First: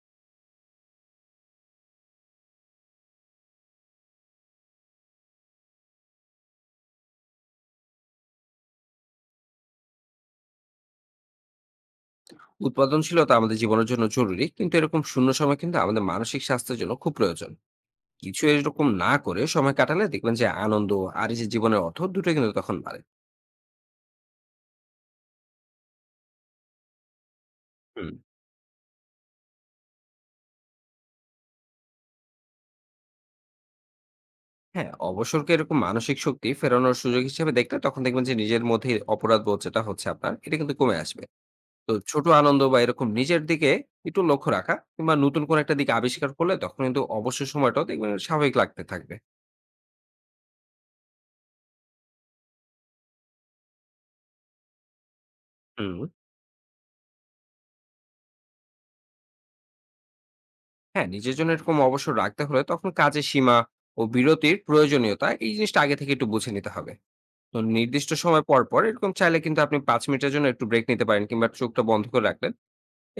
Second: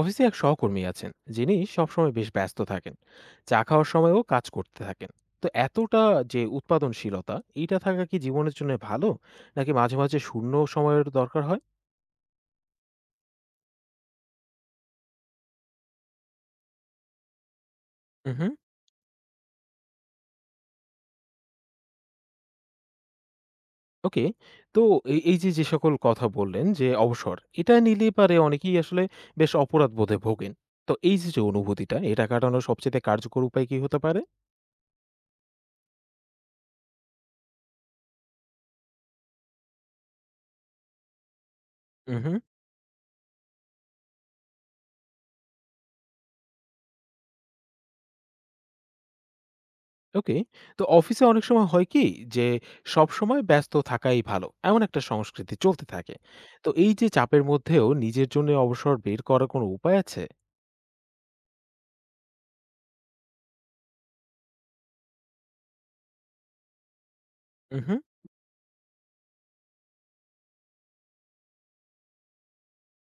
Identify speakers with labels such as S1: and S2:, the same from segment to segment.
S1: অফিসে এক সহকর্মী আছেন যিনি সবসময় বেশ ব্যস্ত থাকেন, চা খাওয়ার সময়ও কাজ করতে থাকেন। তো এতটা যে উৎপাদনশীলতা এইটা থাকা কি জীবনের জন্য ভালো, নাকি মাঝে মাঝে শূন্য সময়ের দরকার হয়?
S2: উৎপাদনশীলতা আমাদের জীবনের জন্য জরুরি, কিন্তু এরকম শূন্য সময় কিন্তু আমাদের মানসিক স্বাস্থ্যের জন্য খুব প্রয়োজন। কিছু
S1: হুম।
S2: এরকম না করে সময় কাটালে দেখবেন যে আনন্দ আর এই যে জীবনের অর্থ দুটো কিন্তু তখন বাড়ে।
S1: ওকে। তো এই এই যে যে সকল কথা বললেন, যে অবসর এটা নিলে
S2: হুম।
S1: পারে অনেকেই আসলে বেশ অপরাধ বোধে ভোগেন। তো এই যে যে অনুভূতিটা, এটা কাটানোর সবচেয়ে কার্যকর উপায় কি হতে পারে?
S2: হ্যাঁ, অবসরকে এরকম মানসিক শক্তি ফেরানোর সুযোগ হিসেবে দেখলে তখন দেখবেন যে নিজের মধ্যে অপরাধ বোধ যেটা হচ্ছে আপনার, এটা কিন্তু কমে আসবে। তো ছোট
S1: হুম।
S2: আনন্দ বা এরকম নিজের দিকে একটু লক্ষ্য রাখা কিংবা নতুন কোন একটা দিকে আবিষ্কার করলে তখন কিন্তু অবসর সময়টাও দেখবেন স্বাভাবিক লাগতে থাকবে।
S1: ওকে। তো অফিসে অনেক সময় হয় কি যে সবসময় ব্যস্ত থাকাই ভালো। এমন একটা সংস্কৃতি চলতে
S2: হুম।
S1: থাকে। তো এই যে চাপের মধ্যেও নিজের জন্য অবসর বের করার কোনো উপায় আছে?
S2: হ্যাঁ, নিজের জন্য এরকম অবসর রাখতে হলে তখন কাজের সীমা ও বিরতির প্রয়োজনীয়তা এই জিনিসটা আগে থেকে একটু বুঝে নিতে হবে। তো
S1: উহু।
S2: নির্দিষ্ট সময় পর, পর এরকম চাইলে কিন্তু আপনি ৫ মিনিটের জন্য একটু ব্রেক নিতে পারেন, কিংবা চোখটা বন্ধ করে রাখলেন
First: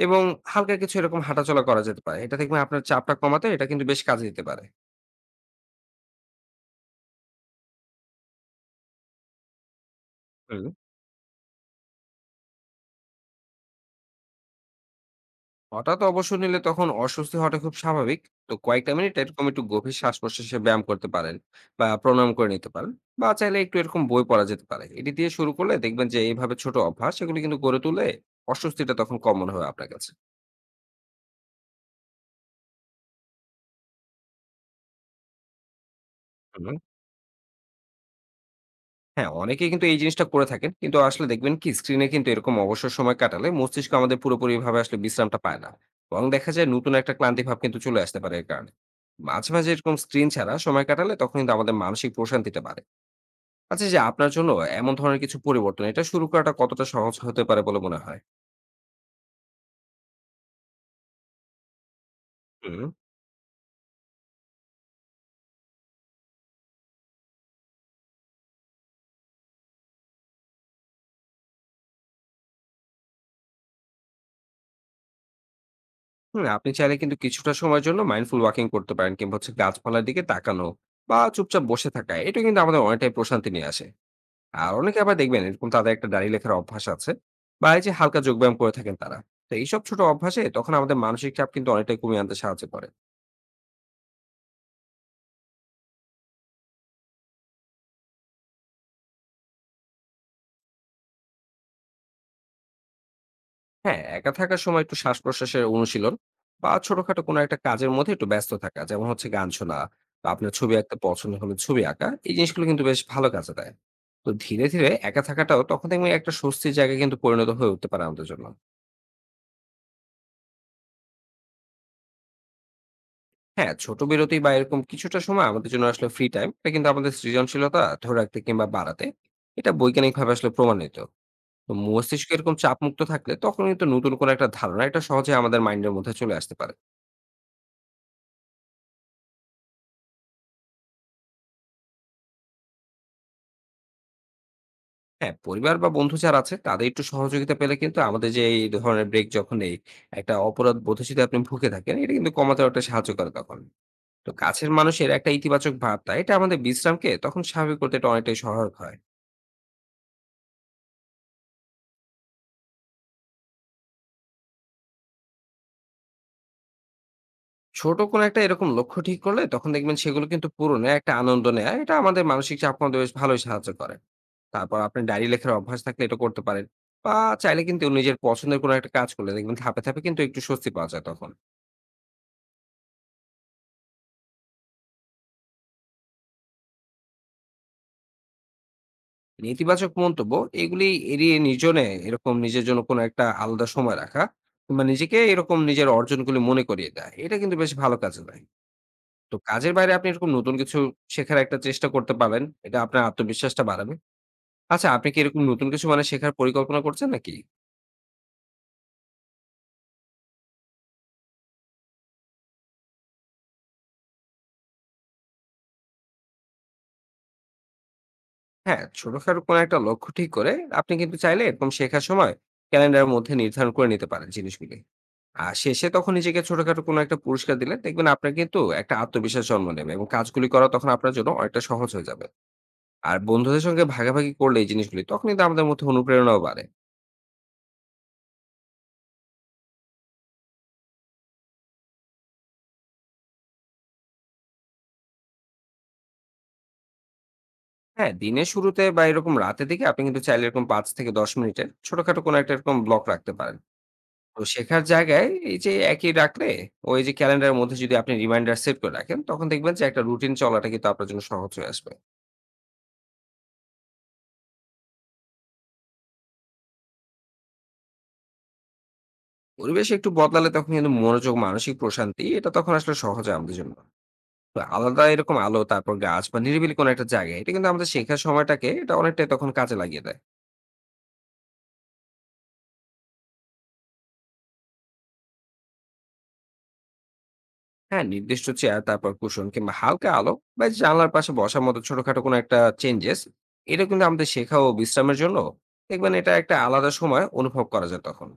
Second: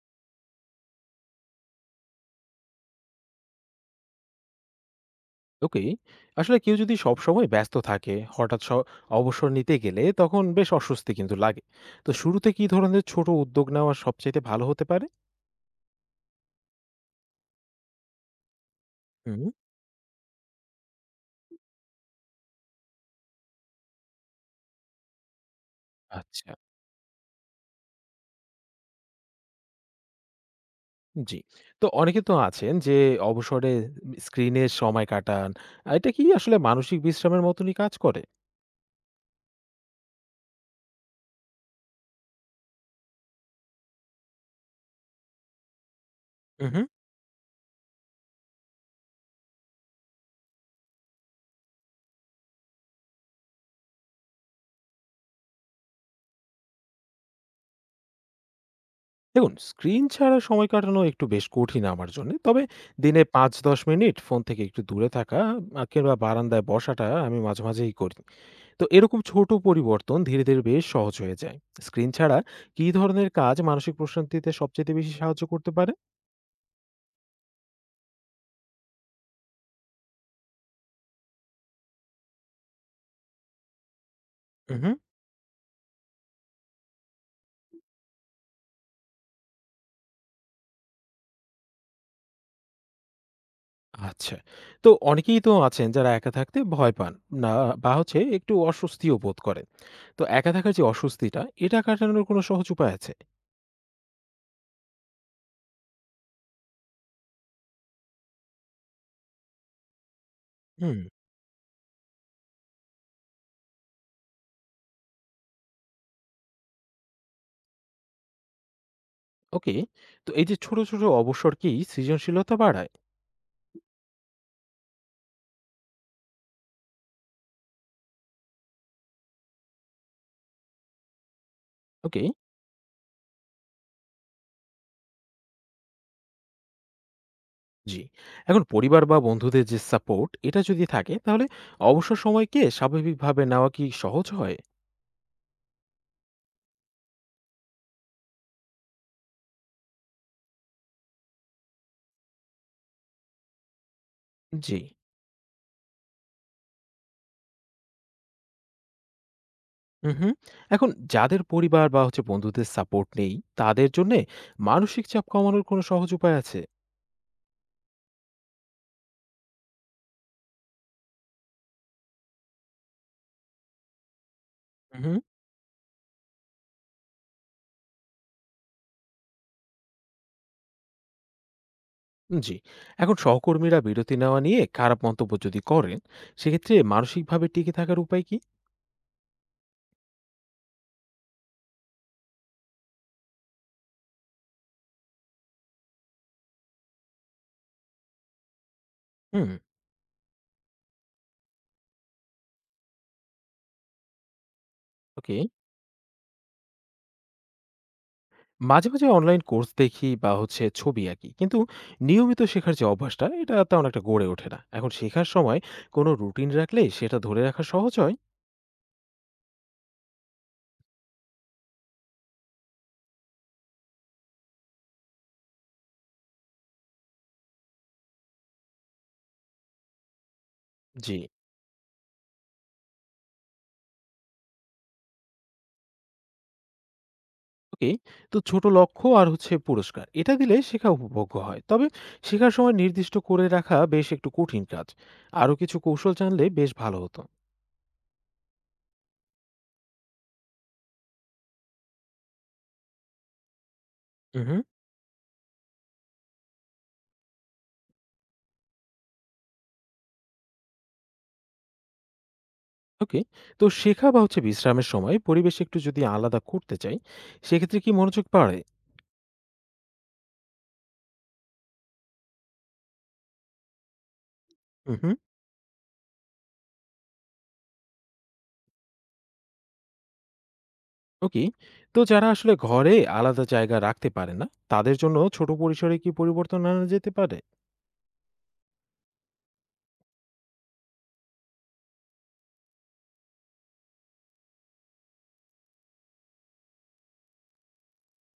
S2: এবং হালকা কিছু এরকম হাঁটাচলা করা যেতে পারে। এটা দেখবেন আপনার চাপটা কমাতে এটা কিন্তু বেশ কাজে দিতে পারে।
S1: ওকে। আসলে কেউ যদি সবসময় ব্যস্ত থাকে, হঠাৎ অবসর নিতে গেলে তখন বেশ
S2: হুম।
S1: অস্বস্তি কিন্তু লাগে। তো শুরুতে কি ধরনের ছোট উদ্যোগ নেওয়া সবচাইতে ভালো হতে পারে?
S2: হঠাৎ অবসর নিলে তখন অস্বস্তি হওয়াটা খুব স্বাভাবিক। তো কয়েকটা মিনিট
S1: হুম।
S2: এরকম একটু গভীর শ্বাস প্রশ্বাসে ব্যায়াম করতে পারেন, বা প্রণাম করে নিতে পারেন, বা চাইলে একটু এরকম বই পড়া যেতে পারে। এটি দিয়ে শুরু করলে দেখবেন যে
S1: আচ্ছা।
S2: এইভাবে ছোট অভ্যাস এগুলো কিন্তু গড়ে তুলে অস্বস্তিটা তখন কম মনে হবে আপনার কাছে।
S1: জি। তো অনেকে তো আছেন যে অবসরে স্ক্রিনে সময় কাটান। এটা কি আসলে
S2: হুম।
S1: মানসিক বিশ্রামের মতনই কাজ করে?
S2: হ্যাঁ, অনেকেই কিন্তু এই জিনিসটা করে থাকেন, কিন্তু আসলে দেখবেন কি স্ক্রিনে কিন্তু এরকম অবসর সময় কাটালে মস্তিষ্ক আমাদের পুরোপুরি ভাবে আসলে বিশ্রামটা পায় না। বরং দেখা যায়
S1: উহু।
S2: নতুন একটা ক্লান্তি ভাব কিন্তু চলে আসতে পারে এর কারণে। মাঝে মাঝে এরকম স্ক্রিন ছাড়া সময় কাটালে তখন কিন্তু আমাদের মানসিক প্রশান্তিটা বাড়ে। আচ্ছা এই যে আপনার জন্য এমন ধরনের কিছু পরিবর্তন, এটা শুরু করাটা কতটা সহজ হতে পারে বলে মনে হয়?
S1: দেখুন, স্ক্রিন ছাড়া সময় কাটানো একটু বেশ কঠিন আমার জন্যে। তবে
S2: হুম।
S1: দিনে ৫-১০ মিনিট ফোন থেকে একটু দূরে থাকা কিংবা বারান্দায় বসাটা আমি মাঝে, মাঝেই করি। তো এরকম ছোট পরিবর্তন ধীরে, ধীরে বেশ সহজ হয়ে যায়। স্ক্রিন ছাড়া কী ধরনের কাজ মানসিক প্রশান্তিতে সবচাইতে বেশি সাহায্য করতে পারে?
S2: হুম, আপনি চাইলে কিন্তু কিছুটা সময়ের জন্য মাইন্ডফুল ওয়াকিং করতে পারেন, কিংবা হচ্ছে গাছপালার দিকে তাকানো বা চুপচাপ বসে থাকা। এটা কিন্তু আমাদের অনেকটাই প্রশান্তি নিয়ে আসে। আর
S1: উহু।
S2: অনেকে আবার দেখবেন এরকম তাদের একটা ডায়েরি লেখার অভ্যাস আছে, বা এই যে হালকা যোগব্যায়াম করে থাকেন তারা। তো এইসব ছোট অভ্যাসে তখন আমাদের মানসিক চাপ কিন্তু অনেকটাই কমিয়ে আনতে সাহায্য করে।
S1: আচ্ছা। তো অনেকেই তো আছেন যারা একা থাকতে ভয় পান না, বা হচ্ছে একটু অস্বস্তিও বোধ করেন। তো একা থাকার যে অস্বস্তিটা, এটা কাটানোর কোনো সহজ উপায় আছে?
S2: হ্যাঁ, একা থাকার সময় একটু শ্বাস-প্রশ্বাসের অনুশীলন বা ছোটখাটো কোনো একটা কাজের মধ্যে একটু ব্যস্ত থাকা। যেমন হচ্ছে গান শোনা, বা আপনার ছবি আঁকতে
S1: হুম।
S2: পছন্দ হলে ছবি আঁকা। এই জিনিসগুলো কিন্তু বেশ ভালো কাজে দেয়। তো ধীরে, ধীরে একা থাকাটাও তখন দেখবেন একটা স্বস্তির জায়গায় কিন্তু পরিণত হয়ে উঠতে পারে আমাদের জন্য।
S1: ওকে। তো এই যে ছোট, ছোট অবসর কি সৃজনশীলতা বাড়ায়?
S2: হ্যাঁ, ছোট বিরতি বা এরকম কিছুটা সময় আমাদের জন্য আসলে ফ্রি টাইম। এটা কিন্তু আমাদের সৃজনশীলতা ধরে রাখতে কিংবা বাড়াতে, এটা বৈজ্ঞানিকভাবে আসলে প্রমাণিত। তো
S1: ওকে।
S2: মস্তিষ্ক এরকম চাপমুক্ত থাকলে তখন কিন্তু নতুন কোনো একটা ধারণা এটা সহজে আমাদের মাইন্ডের মধ্যে চলে আসতে পারে।
S1: জি। এখন পরিবার বা বন্ধুদের যে সাপোর্ট, এটা যদি থাকে তাহলে অবসর সময়কে স্বাভাবিকভাবে নেওয়া কি সহজ হয়?
S2: হ্যাঁ, পরিবার বা বন্ধু যারা আছে তাদের একটু সহযোগিতা পেলে কিন্তু আমাদের যে এই ধরনের ব্রেক যখন নেই, একটা অপরাধ বোধে যদি আপনি ভুগে থাকেন, এটা কিন্তু কমাতে অনেকটা সাহায্য করে তখন। তো কাছের
S1: জি।
S2: মানুষের একটা ইতিবাচক ভাবটা এটা আমাদের বিশ্রামকে তখন স্বাভাবিক করতে এটা অনেকটাই সহায়ক হয়।
S1: হুম, হুম। এখন যাদের পরিবার বা হচ্ছে বন্ধুদের সাপোর্ট নেই, তাদের জন্যে মানসিক চাপ কমানোর কোনো সহজ উপায় আছে?
S2: ছোট কোনো একটা এরকম লক্ষ্য ঠিক করলে তখন দেখবেন সেগুলো কিন্তু পূরণে একটা আনন্দ নেয়া, এটা আমাদের মানসিক চাপ কমাতে বেশ ভালোই সাহায্য করে। তারপর আপনি
S1: উহুম।
S2: ডায়রি লেখার অভ্যাস থাকলে এটা করতে পারেন। বা চাইলে কিন্তু নিজের পছন্দের কোনো একটা কাজ করলে দেখবেন ধাপে, ধাপে কিন্তু একটু স্বস্তি পাওয়া যায় তখন।
S1: জি। এখন সহকর্মীরা বিরতি নেওয়া নিয়ে খারাপ মন্তব্য যদি করেন, সেক্ষেত্রে মানসিকভাবে টিকে থাকার উপায় কি?
S2: নেতিবাচক মন্তব্য, এগুলি এড়িয়ে নিজনে এরকম নিজের জন্য কোনো একটা আলাদা সময় রাখা, কিংবা নিজেকে এরকম নিজের অর্জনগুলি মনে করিয়ে দেয়, এটা কিন্তু বেশ ভালো কাজে দেয়। তো
S1: হুম।
S2: কাজের বাইরে আপনি এরকম নতুন কিছু শেখার একটা চেষ্টা করতে পারেন, এটা আপনার আত্মবিশ্বাসটা বাড়াবে। আচ্ছা আপনি কি
S1: ওকে।
S2: এরকম নতুন কিছু মানে শেখার পরিকল্পনা করছেন নাকি?
S1: মাঝে, মাঝে অনলাইন কোর্স দেখি বা হচ্ছে ছবি আঁকি। কিন্তু নিয়মিত শেখার যে অভ্যাসটা, এটা তেমন একটা গড়ে ওঠে না। এখন শেখার সময় কোনো রুটিন রাখলে সেটা ধরে রাখা সহজ হয়?
S2: হ্যাঁ, ছোটখাটো কোনো একটা লক্ষ্য ঠিক করে আপনি কিন্তু চাইলে এরকম শেখার সময় ক্যালেন্ডারের মধ্যে নির্ধারণ করে নিতে পারেন জিনিসগুলি। আর শেষে তখন নিজেকে ছোটখাটো কোনো একটা পুরস্কার দিলে দেখবেন আপনার কিন্তু একটা আত্মবিশ্বাস জন্ম নেবে, এবং কাজগুলি করা তখন আপনার
S1: জি।
S2: জন্য অনেকটা সহজ হয়ে যাবে। আর বন্ধুদের সঙ্গে ভাগাভাগি করলে এই জিনিসগুলি তখন কিন্তু আমাদের মধ্যে অনুপ্রেরণাও বাড়ে।
S1: ওকে। তো ছোট লক্ষ্য আর হচ্ছে পুরস্কার, এটা দিলে শেখা উপভোগ্য হয়। তবে শেখার সময় নির্দিষ্ট করে রাখা বেশ একটু কঠিন কাজ। আরো কিছু কৌশল জানলে বেশ ভালো হতো।
S2: হ্যাঁ, দিনের শুরুতে বা এরকম রাতে দিকে আপনি কিন্তু চাইলে এরকম ৫ থেকে ১০ মিনিটের ছোটখাটো কোনো একটা এরকম ব্লক রাখতে পারেন। তো
S1: উহুম।
S2: শেখার জায়গায় এই যে একই রাখলে, ওই যে ক্যালেন্ডারের মধ্যে যদি আপনি রিমাইন্ডার সেট করে রাখেন, তখন দেখবেন যে একটা রুটিন চলাটা কিন্তু আপনার জন্য সহজ হয়ে আসবে।
S1: ওকে। তো শেখা বা হচ্ছে বিশ্রামের সময় পরিবেশ একটু যদি আলাদা করতে চাই, সেক্ষেত্রে কি মনোযোগ বাড়ে?
S2: পরিবেশ একটু বদলালে তখন কিন্তু মনোযোগ, মানসিক প্রশান্তি এটা তখন আসলে সহজ হয় আমাদের জন্য। তো আলাদা
S1: উহুম।
S2: এরকম আলো, তারপর গাছ বা নিরিবিলি কোনো একটা জায়গায়, এটা কিন্তু আমাদের শেখার সময়টাকে এটা অনেকটাই তখন কাজে লাগিয়ে দেয়।
S1: ওকে। তো যারা আসলে ঘরে আলাদা জায়গা রাখতে পারে না, তাদের জন্য ছোট পরিসরে কি পরিবর্তন আনা যেতে পারে?
S2: হ্যাঁ, নির্দিষ্ট চেয়ার, তারপর কুশন কিংবা হালকা আলো বা জানলার পাশে বসার মতো ছোটখাটো কোনো একটা চেঞ্জেস, এটা কিন্তু আমাদের শেখা ও বিশ্রামের জন্য দেখবেন এটা একটা আলাদা সময় অনুভব করা যায় তখন।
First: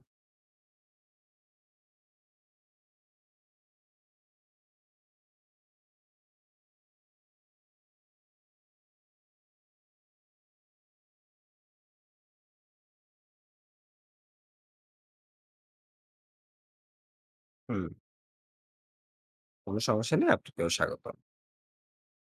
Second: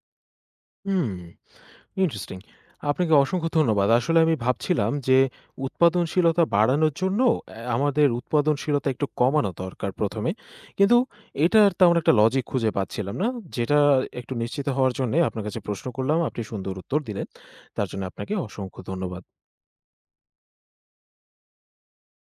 S1: হুম, ইন্টারেস্টিং। আপনাকে অসংখ্য ধন্যবাদ। আসলে আমি ভাবছিলাম যে উৎপাদনশীলতা বাড়ানোর জন্য আমাদের উৎপাদনশীলতা একটু কমানো দরকার ১ম এ। কিন্তু এটার তেমন একটা লজিক খুঁজে পাচ্ছিলাম না। যেটা একটু নিশ্চিত হওয়ার জন্যে আপনার কাছে প্রশ্ন করলাম। আপনি সুন্দর উত্তর দিলেন। তার
S2: হুম।
S1: জন্য আপনাকে অসংখ্য ধন্যবাদ।
S2: কোনো সমস্যা নেই। আপনাকেও স্বাগত।